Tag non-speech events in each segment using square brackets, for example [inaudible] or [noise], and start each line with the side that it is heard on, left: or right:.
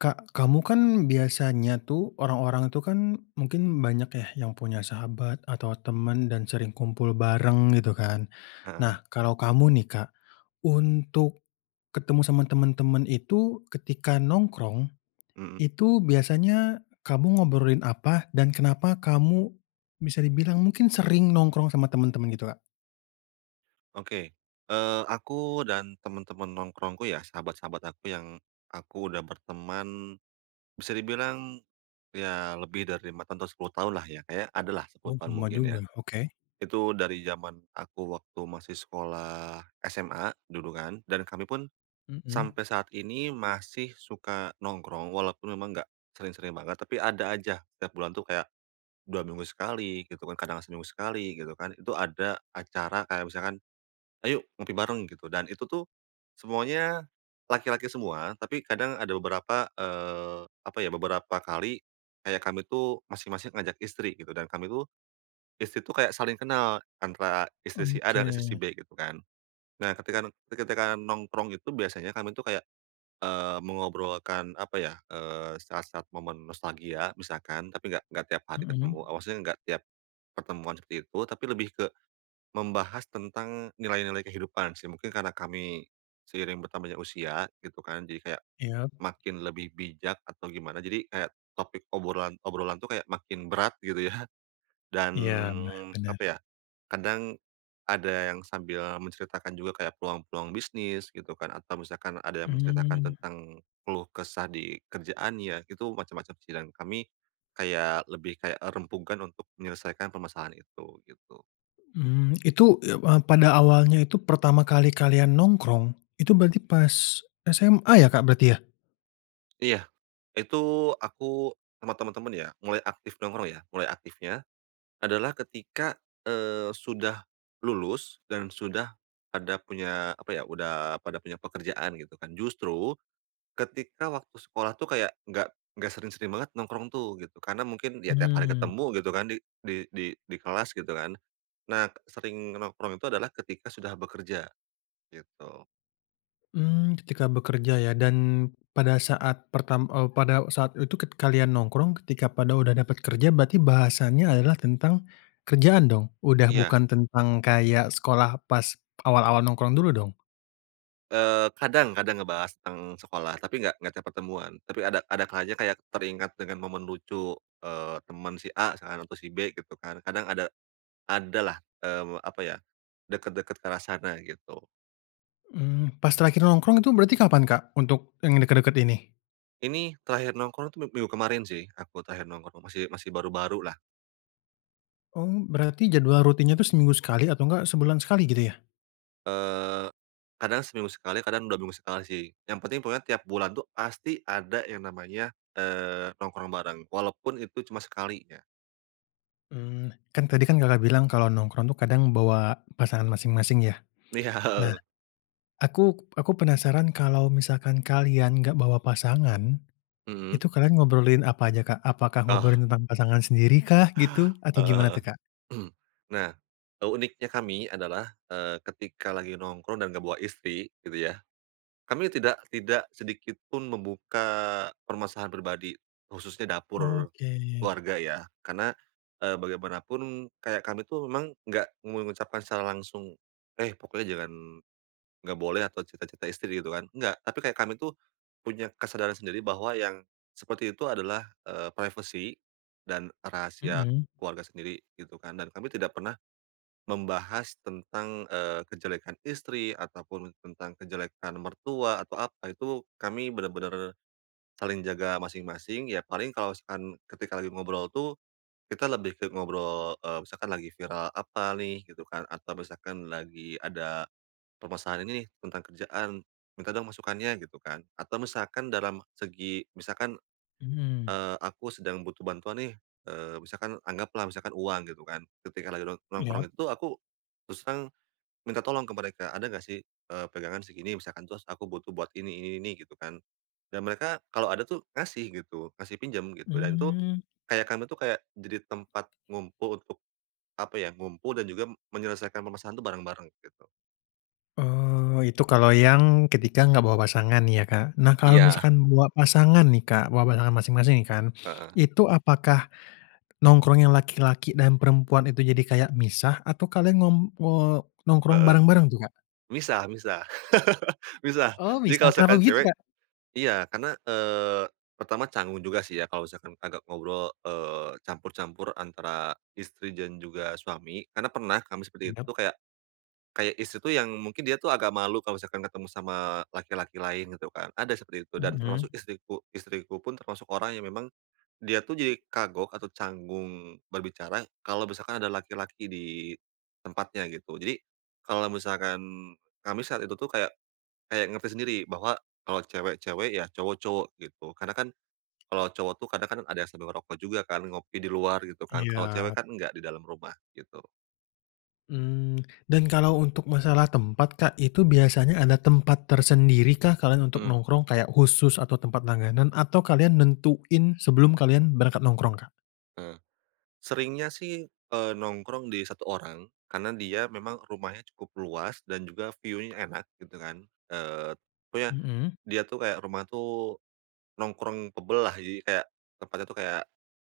left: Kak, kamu kan biasanya tuh, orang-orang itu kan mungkin banyak ya yang punya sahabat atau teman dan sering kumpul bareng gitu kan.
right: Heeh.
left: Nah kalau kamu nih, Kak, untuk ketemu sama temen-temen itu, ketika nongkrong,
right: Mhm.
left: itu biasanya kamu ngobrolin apa dan kenapa kamu bisa dibilang, mungkin sering nongkrong sama temen-temen gitu Kak?
right: Oke, eee, aku dan teman-teman nongkrongku ya, sahabat-sahabat aku yang aku udah berteman, bisa dibilang, ya lebih dari 5 tahun, atau 10 tahun lah ya, Kak, ya, ada lah
left: Oh,
right: 10 tahun
left: lama
right: mungkin
left: juga.
right: ya.
left: Oke.
right: Itu dari jaman aku waktu masih sekolah SMA dulu kan, dan kami pun
left: Mhm.
right: sampai saat ini masih suka nongkrong walaupun memang nggak sering-sering banget. Tapi ada aja tiap bulan tuh kayak, 2 minggu sekali gitu kan, kadang seminggu sekali gitu kan, itu ada acara kayak misalkan, "Ayo ngopi bareng," gitu, dan itu tuh semuanya laki-laki semua, tapi kadang ada beberapa, eee, apa ya, beberapa kali kayak kami tuh masing-masing ngajak istri gitu, dan kami tuh, istri tuh kayak saling kenal antara istri si A dan istri si
left: Oke.
right: B gitu kan. Nah ketika ketika nongkrong gitu biasanya kami tuh kayak, eee, mengobrolkan, apa ya, eee, saat-saat momen nostalgia misalkan, tapi nggak nggak tiap hari ketemu
left: Mhm.
right: ah, maksudnya nggak tiap pertemuan seperti itu, tapi lebih ke membahas tentang nilai-nilai kehidupan sih. Mungkin karena kami seiring bertambahnya usia gitu kan jadi kayak,
left: Iya.
right: makin lebih bijak atau gimana, jadi kayak topik obrolan-obrolan tuh kayak makin berat gitu ya. Dan,
left: Iya, nah bener.
right: apa ya, kadang ada yang sambil menceritakan juga kayak peluang-peluang bisnis gitu kan, atau misalkan ada yang menceritakan
left: Mmm.
right: tentang keluh kesah di kerjaannya. Itu macam-macam sih dan kami kayak, lebih kayak rembukan untuk menyelesaikan permasalahan itu, gitu.
left: Mmm, itu, eee, a pada awalnya itu pertama kali kalian nongkrong, itu berarti pas SMA ya, Kak, berarti ya?
right: Iya. Itu aku sama teman-teman ya, mulai aktif nongkrong ya, mulai aktifnya adalah ketika, eee, sudah lulus dan sudah ada punya, apa ya, udah pada punya pekerjaan gitu kan. Justru ketika waktu sekolah tuh kayak nggak nggak sering-sering banget nongkrong tuh gitu, karena mungkin ya tiap hari
left: Mmm.
right: ketemu gitu kan di di di di kelas gitu kan. Nah, sering nongkrong itu adalah ketika sudah bekerja, gitu.
left: Mmm, ketika bekerja ya, dan pada saat pertam eee, pada saat itu ket kalian nongkrong ketika pada udah dapat kerja, berarti bahasannya adalah tentang kerjaan dong? Udah
right: Iya.
left: bukan tentang kayak sekolah pas awal-awal nongkrong dulu dong?
right: Eee, kadang kadang ngebahas tentang sekolah, tapi nggak nggak tiap pertemuan. Tapi ada ada kalanya kayak teringat dengan momen lucu, eee, teman si A misalkan atau si B gitu kan, kadang ada adalah, eee, apa ya, dekat-dekat ke arah sana gitu.
left: Mmm, pas terakhir nongkrong itu berarti kapan, Kak? Untuk yang dekat-dekat ini?
right: Ini terakhir nongkrong itu mi minggu kemarin sih aku terakhir nongkrong, masih masih baru-baru, lah.
left: Oh, berarti jadwal rutinnya itu seminggu sekali atau enggak sebulan sekali, gitu ya?
right: Eee, kadang seminggu sekali, kadang 2 minggu sekali sih. Yang penting pokoknya tiap bulan tuh pasti ada yang namanya, eee, nongkrong bareng, walaupun itu cuma sekali ya.
left: Mmm, kan tadi kan Kakak bilang kalau nongkrong tuh kadang bawa pasangan masing-masing, ya.
right: Li ya,
left: Nah,
right: heeh [chuckles]
left: aku aku penasaran kalau misalkan kalian enggak bawa pasangan,
right: Mhm.
left: itu kalian ngobrolin apa aja, Kak? Apakah
right: Oh.
left: ngobrolin tentang pasangan sendiri kah gitu atau
right: Heeh
left: gimana
right: heeh.
left: tuh, Kak?
right: [clears throat] Nah, eee, uniknya kami adalah, eee, ketika lagi nongkrong dan enggak bawa istri, gitu ya. Kami tidak tidak sedikit pun membuka permasalahan pribadi, khususnya dapur
left: Oke.
right: keluarga, ya. Karena, eee, bagaimanapun kayak kami tuh memang nggak mengucapkan secara langsung, "Eh, pokoknya jangan, enggak boleh atau cerita-cerita istri," gitu kan. Enggak. Tapi kayak kami tuh, punya kesadaran sendiri bahwa yang seperti itu adalah, eee, privacy dan rahasia
left: Mhm.
right: keluarga sendiri, gitu kan, dan kami tidak pernah membahas tentang, eee, kejelekan istri ataupun tentang kejelekan mertua atau apa, itu kami benar-benar saling jaga masing-masing, ya paling kalau misalkan ketika lagi ngobrol tuh, kita lebih ke ngobrol, eee, misalkan lagi viral apa nih, gitu kan, atau misalkan lagi ada permasalahan ini nih tentang kerjaan, minta dong masukannya, gitu kan, atau misalkan dalam segi misalkan,
left: Mhm.
right: eee, aku sedang butuh bantuan nih, eee, misalkan anggaplah misalkan uang, gitu kan, ketika lagi nong nongkrong
left: Iyap.
right: itu aku terus terang minta tolong ke mereka ada enggak sih, eee, pegangan segini misalkan terus aku butuh buat ini ini ini, gitu kan, dan mereka kalau ada tuh ngasih gitu, ngasih pinjam gitu dan itu
left: Mmm.
right: kayak kami tuh kayak jadi tempat ngumpul untuk, apa ya, ngumpul dan juga menyelesaikan permasalahan tuh bareng-bareng, gitu.
left: Oh, itu kalau yang ketika enggak bawa pasangan ya, Kak. Nah, kalau
right: Iya.
left: misalkan bawa pasangan nih, Kak, bawa pasangan masing-masing kan.
right: Heeh.
left: Itu apakah nongkrong yang laki-laki dan perempuan itu jadi kayak misah atau kalian ngem eee, nongkrong
right: Heeh,
left: bareng-bareng tuh, Kak?
right: misah misah, [laughs] misah,
left: Oh,
right: jadi kalau
left: misah? Kenapa
right: misalkan
left: begitu,
right: cewek
left: Kak?
right: iya, karena, eee, pertama canggung juga sih ya, kalau misalkan agak ngobrol, eee, campur-campur antara istri dan juga suami. Karena pernah kami seperti
left: Indem
right: itu kayak kayak istri tuh yang mungkin dia tuh agak malu kalau misalkan ketemu sama laki-laki lain, gitu kan. Ada seperti itu dan termasuk
left: Mhm.
right: istriku. Istriku pun termasuk orang yang memang dia tuh jadi kagok atau canggung berbicara kalau misalkan ada laki-laki di tempatnya, gitu. Jadi, kalau misalkan kami saat itu tuh kayak kayak ngerti sendiri bahwa kalau cewek cewek ya, cowok cowok, gitu. Karena kan, kalau cowok tuh kadang kan ada yang sama ngerokok juga kan, ngopi di luar gitu kan, kalau cewek
left: Iya.
right: kan enggak di dalam rumah, gitu.
left: Mmm, dan kalau untuk masalah tempat, Kak, itu biasanya ada tempat tersendiri kah, kalian untuk
right: Mhm.
left: nongkrong kayak khusus atau tempat langganan atau kalian nentuin sebelum kalian berangkat nongkrong, Kak?
right: Heeh, seringnya sih, eee, nongkrong di 1 orang, karena dia memang rumahnya cukup luas dan juga view-nya enak gitu kan, eee, pokoknya
left: Mhm.
right: dia tuh kayak rumah tuh, nongkrong-able lah. Jadi kayak tempatnya tuh kayak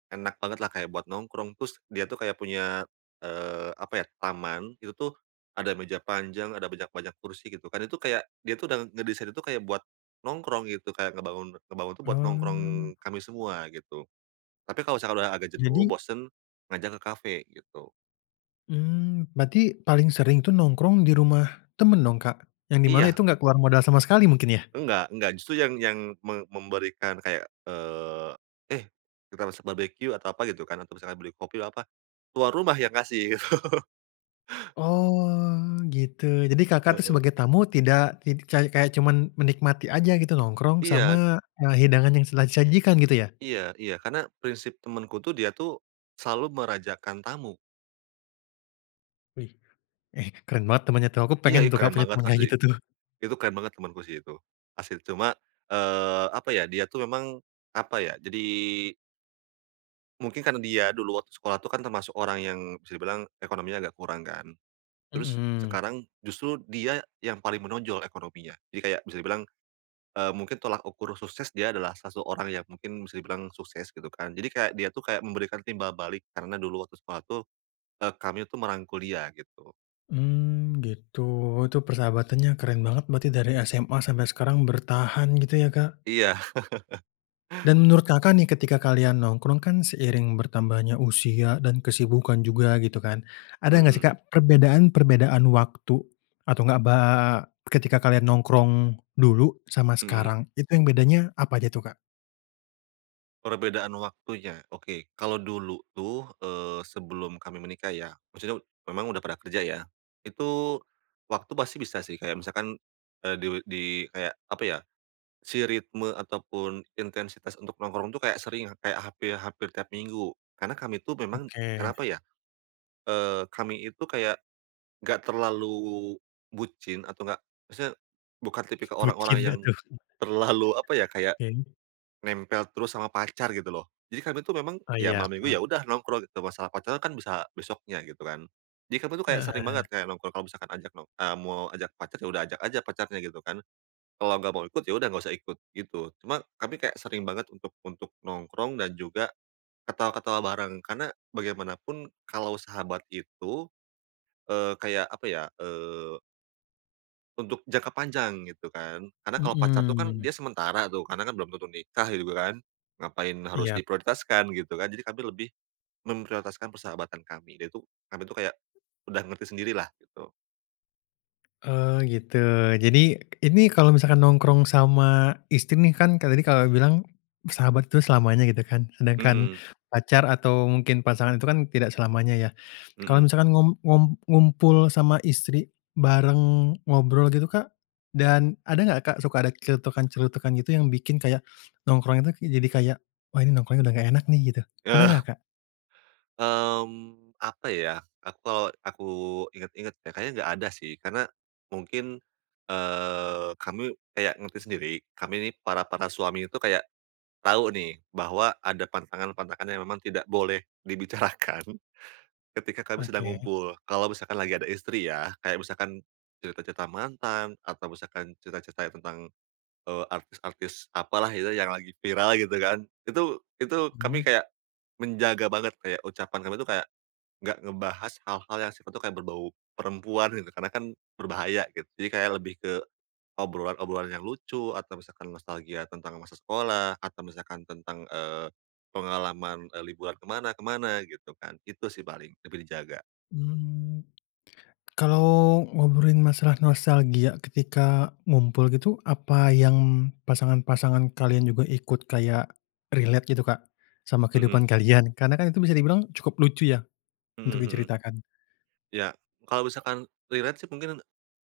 right: enak banget lah, kayak buat nongkrong terus dia tuh kayak punya, eee, apa ya, taman, itu tuh ada meja panjang, ada banyak-banyak kursi gitu kan, itu kayak dia tuh udah ngedesain itu kayak buat nongkrong, gitu. Kayak ngebangun ngebangun itu buat nongkrong
left: Oh.
right: kami semua, gitu. Tapi kalau misalkan udah agak jenuh,
left: Jadi?
right: bosen, ngajak ke kafe, gitu.
left: Mmm, berarti paling sering tuh nongkrong di rumah teman dong, Kak? Yang di mana
right: Iya.
left: itu enggak keluar modal sama sekali mungkin, ya?
right: Enggak enggak justru yang yang me memberikan kayak, eee, eh, kita besok barbecue atau apa, gitu kan, atau misalnya beli kopi, apa, tuan rumah yang ngasih gitu. [laughs]
left: Oh gitu, jadi, Kakak tuh
right: Heeh.
left: sebagai tamu tidak ti kayak kayak cuman menikmati aja, gitu? Nongkrong sama,
right: Iya.
left: eee, hidangan yang telah disajikan, gitu ya?
right: Iya iya, karena prinsip temenku tuh, dia tuh selalu merajakan tamu.
left: Wih, eh, keren banget temannya tuh, aku
right: Iya,
left: pengen
right: ih,
left: tuh, Kak,
right: keren
left: punya
right: banget
left: teman kayak
right: asli.
left: gitu tuh.
right: Itu keren banget temanku sih itu, asli. Cuma, eee, apa ya, dia tuh memang apa ya jadi mungkin karena dia dulu waktu sekolah tu kan termasuk orang yang bisa dibilang ekonominya agak kurang, kan. Terus
left: Mhm.
right: sekarang justru dia yang paling menonjol ekonominya. Jadi kayak bisa dibilang, eee, mungkin tolak ukur sukses dia adalah salah satu orang yang mungkin bisa dibilang sukses, gitu kan. Jadi kayak dia tuh kayak memberikan timbal balik karena dulu waktu sekolah itu, eee, kami tuh merangkul dia, gitu.
left: Mmm, gitu. Itu persahabatannya keren banget berarti, dari SMA sampai sekarang bertahan, gitu ya, Kak.
right: Iya. [laughs]
left: Dan menurut Kakak nih, ketika kalian nongkrong kan, seiring bertambahnya usia dan kesibukan juga gitu kan, ada enggak sih,
right: Mhm.
left: Kak, perbedaan-perbedaan waktu atau enggak ba ketika kalian nongkrong dulu sama
right: Mhm.
left: sekarang, itu yang bedanya apa aja tuh, Kak?
right: Perbedaan waktunya. Oke. Kalau dulu tuh, eee, sebelum kami menikah ya, maksudnya memang udah pernah kerja ya. Itu waktu pasti bisa sih, kayak misalkan, eee, di di kayak, apa ya, si ritme ataupun intensitas untuk nongkrong itu kayak sering, kayak hampir hampir tiap minggu. Karena kami tuh memang
left: Oke.
right: kenapa ya, eee, kami itu kayak enggak terlalu bucin atau enggak maksudnya bukan tipikal orang-orang
left: Bucin enggak
right: yang,
left: tuh.
right: terlalu apa ya
left: [chuckles]
right: kayak,
left: Oke.
right: nempel terus sama pacar, gitu loh. Jadi kami itu memang,
left: Oh
right: ya
left: iya,
right: malam minggu ya
left: paham.
right: udah nongkrong gitu masalah pacar kan bisa besoknya, gitu kan. Jadi kami tu kayak sering
left: Eh.
right: banget kayak nongkrong kalau misalkan ajak no eee, mau ajak pacar, ya udah ajak aja pacarnya, gitu kan. Kalau enggak mau ikut, ya udah enggak usah ikut, gitu. Cuman kami kayak sering banget untuk untuk nongkrong dan juga ketawa-ketawa bareng, karena bagaimanapun kalau sahabat itu, eee, kayak apa ya, eee untuk jangka panjang, gitu kan. Karena kalau pacar itu kan,
left: Mhm.
right: dia sementara tuh, karena kan belum tentu nikah, gitu kan. Ngapain harus
left: Iyap.
right: diprioritaskan, gitu kan. Jadi kami lebih, memprioritaskan persahabatan kami. Nah itu, kami itu kayak udah ngerti sendiri lah gitu.
left: Oh gitu. Jadi, ini kalau misalkan nongkrong sama istri nih kan, kayak tadi Kakak, bilang sahabat itu selamanya gitu kan, sedangkan
right: Mhm.
left: pacar atau mungkin pasangan itu kan tidak selamanya ya. Kalau
right: Mhm.
left: misalkan ngum ngum ngumpul sama istri, bareng ngobrol gitu Kak, dan ada enggak Kak, suka ada celetukan-celetukan gitu yang bikin kayak nongkrong itu ke jadi kayak wah ini nongkrongnya, udah enggak enak nih gitu. Pernah enggak
right: Eh.
left: Kak?
right: Mmm, apa ya. Atau aku ingat-ingat ya kayaknya enggak ada sih, karena mungkin eee, kami kayak ngerti sendiri kami ini para-para suami itu kayak tahu nih, bahwa ada pantangan-pantangan yang memang tidak boleh dibicarakan ketika kami sedang
left: Oke.
right: ngumpul, kalau misalkan lagi ada istri ya. Kayak misalkan cerita-cerita mantan atau misalkan cerita-cerita tentang eee, artis-artis apalah itu yang lagi viral gitu kan. Itu itu
left: Mmm.
right: kami kayak menjaga banget, kayak ucapan kami tuh kayak enggak ngebahas hal-hal yang sifatnya tuh kayak berbau perempuan, gitu. Karena kan berbahaya gitu, jadi kayak lebih ke obrolan-obrolan yang lucu atau misalkan nostalgia tentang masa sekolah atau misalkan tentang eee, pengalaman kayak liburan ke mana ke mana gitu kan. Itu sih paling, lebih dijaga.
left: Mmm. Kalau ngobrolin masalah nostalgia ketika ngumpul gitu, apa yang pasangan-pasangan kalian juga ikut kayak relate gitu Kak, sama
right: Mhm.
left: kehidupan kalian? Karena kan itu bisa dibilang cukup lucu ya,
right: Mhm,
left: untuk
right: mhm.
left: diceritakan.
right: Ya, kalau misalkan relate sih mungkin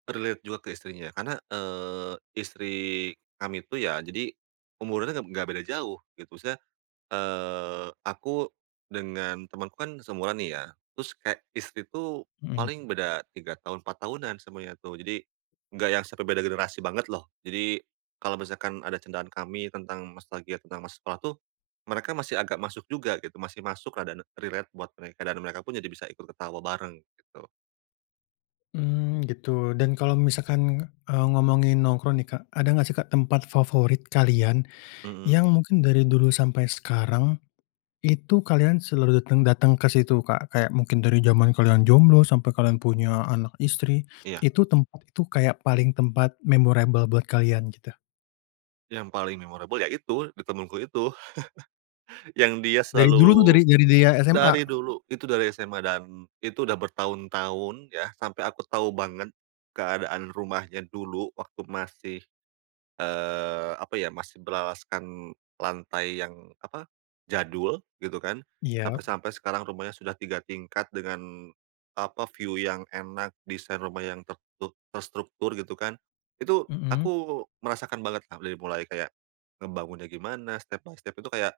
right: relate juga ke istrinya. Karena eee, istri kami itu ya jadi umurnya tuh enggak enggak beda jauh, gitu. Maksudnya eee, aku dengan temanku kan seumuran nih ya, terus kayak istri tuh
left: Mhm.
right: paling beda 3 tahun 4 tahunan semuanya tuh. Jadi enggak yang 1 beda generasi banget loh. Jadi, kalau misalkan ada candaan kami tentang nostalgia tentang masa sekolah tuh, mereka masih agak masuk juga gitu, masih masuk keadaan relate buat mereka dan mereka pun jadi bisa ikut ketawa bareng, gitu.
left: Mmm, gitu. Dan kalau misalkan eee, ngomongin nongkrong nih Kak. Ada enggak sih Kak, tempat favorit kalian,
right: Mhm.
left: yang mungkin dari dulu sampai sekarang, itu kalian selalu dateng dateng ke situ Kak, kayak mungkin dari jaman kalian jomblo sampai kalian punya anak, istri,
right: Iya.
left: itu tempat itu kayak paling tempat memorable buat kalian, gitu.
right: Yang paling memorable ya itu, di temanku itu. [chuckles] Yang dia
left: Dari dulu tuh,
right: selalu
left: dari dari dia SMA?
right: dari dulu. Itu dari SMA dan itu udah bertahun-tahun ya, sampai aku tahu banget keadaan rumahnya dulu waktu masih eee, apa ya masih beralaskan lantai yang apa, jadul gitu kan.
left: Iya?
right: Sampai-sampai sekarang rumahnya sudah 3 tingkat dengan apa view yang enak, desain rumah yang tertur terstruktur gitu kan. Itu,
left: Mhm.
right: aku merasakan banget lah, dari mulai kayak ngebangunnya gimana step by step itu kayak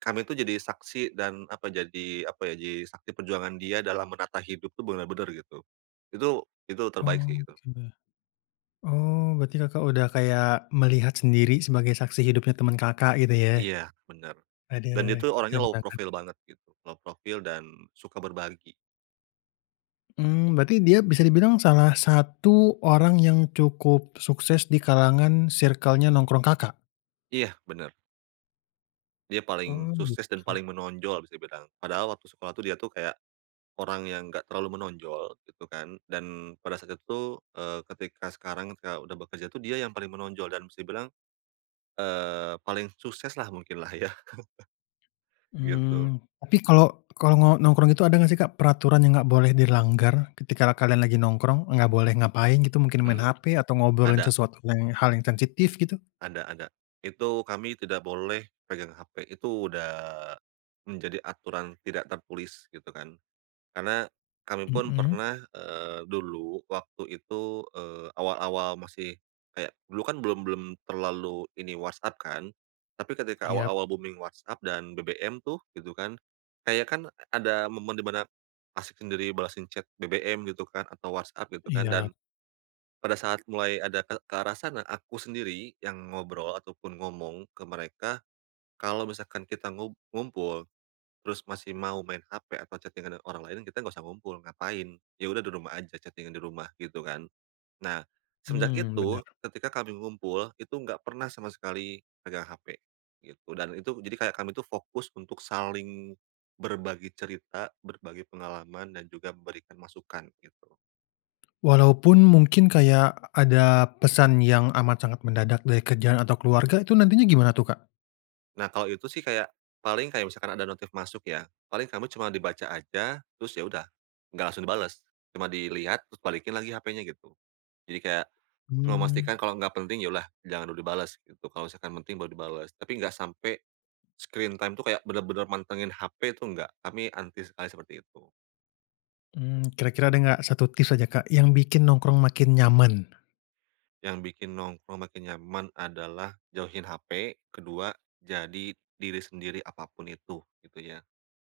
right: kami itu jadi saksi dan apa jadi, apa ya jadi saksi perjuangan dia dalam menata hidup tuh, benar-benar gitu. Itu itu terbaik sih, gitu.
left: Oke deh. Oh, berarti Kakak, udah kayak melihat sendiri sebagai saksi hidupnya temen Kakak, gitu ya.
right: Iya bener
left: Aduh,
right: dan itu orangnya
left: keren
right: low
left: banget.
right: profil banget gitu. Low profil dan suka berbagi.
left: Mmm, berarti dia bisa dibilang salah satu orang yang cukup sukses di kalangan circle-nya nongkrong Kakak?
right: Iya, benar. Dia paling
left: Oh,
right: sukses dan
left: begitu.
right: paling menonjol, bisa dibilang padahal waktu sekolah tuh dia tuh kayak, orang yang enggak terlalu menonjol, gitu kan dan pada saat itu, eee, ketika sekarang kita udah bekerja tuh dia yang paling menonjol dan bisa dibilang, eee, paling sukses lah, mungkin lah ya. [chuckles] Gitu.
left: Mmm, tapi kalo kalo no nongkrong itu ada enggak sih Kak, peraturan yang gak boleh dilanggar ketika kalian lagi nongkrong, enggak boleh ngapain gitu mungkin main
right: Mhm,
left: hp atau ngobrolin
right: ada.
left: sesuatu yang hal yang sensitif, gitu?
right: Ada ada, itu kami tidak boleh pegang HP, itu udah menjadi aturan tidak tertulis gitu kan. Karena kami pun
left: Mhm.
right: pernah, eee, dulu waktu itu, eee, awal-awal masih kayak dulu kan belum belum terlalu ini WhatsApp kan, tapi ketika
left: Iya.
right: awal-awal booming WhatsApp dan BBM tuh, gitu kan kayak kan ada momen di mana, asyik sendiri balasin chat BBM gitu kan atau WhatsApp gitu kan,
left: Iya.
right: dan, pada saat mulai ada ke ke arah sana, aku sendiri yang ngobrol ataupun ngomong ke mereka, kalau misalkan kita ngu ngumpul, terus masih mau main HP atau chatting-an orang lain kita enggak usah ngumpul, ngapain, ya udah di rumah aja chating-an di rumah gitu kan. Nah, semenjak
left: Mmm,
right: itu,
left: benar.
right: ketika kami ngumpul, itu enggak pernah sama sekali pegang HP, gitu dan itu jadi kayak kami itu fokus untuk saling, berbagi cerita, berbagi pengalaman dan juga memberikan masukan gitu.
left: Walaupun mungkin kaya ada pesan yang amat sangat mendadak dari kerjaan atau keluarga, itu nantinya gimana tuh Kak?
right: Nah, kalau itu sih kayak, paling kayak misalkan ada notif masuk ya, paling kamu cuma dibaca aja terus ya udah. Enggak langsung dibales cuma dilihat, terus balikin lagi HP-nya gitu. Jadi, kayak cuma memastikan
left: Mmm.
right: kalau enggak penting ya udahlah, jangan dulu dibales gitu kalau misalkan penting baru dibales. Tapi, enggak sampai, screen time itu kayak benar-benar mantengin HP itu enggak, kami anti sekali seperti itu.
left: Mmm, kira-kira ada enggak 1 tips aja Kak, yang bikin nongkrong makin nyaman?
right: Yang bikin nongkrong makin nyaman adalah jauhin HP, kedua jadi diri sendiri apapun itu, gitu ya.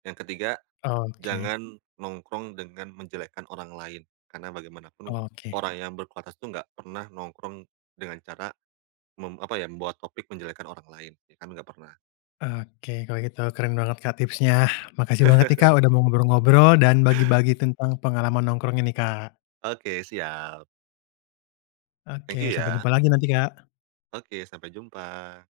right: Yang ketiga,
left: Oke.
right: jangan nongkrong dengan menjelekkan orang lain, karena bagaimanapun
left: Oke.
right: orang yang berkualitas itu enggak pernah nongkrong dengan cara, mem apa ya membawa topik menjelekkan orang lain, ya kami enggak pernah.
left: Oke, kalau gitu. Keren banget Kak, tips-nya. Makasih banget nih Kak,
right: [chuckles]
left: udah mau ngobrol-ngobrol dan bagi-bagi tentang pengalaman nongkrong ini Kak.
right: Oke, siap. Thank
left: Oke,
right: you
left: sampai
right: ya.
left: jumpa lagi nanti Kak.
right: Oke sampai jumpa!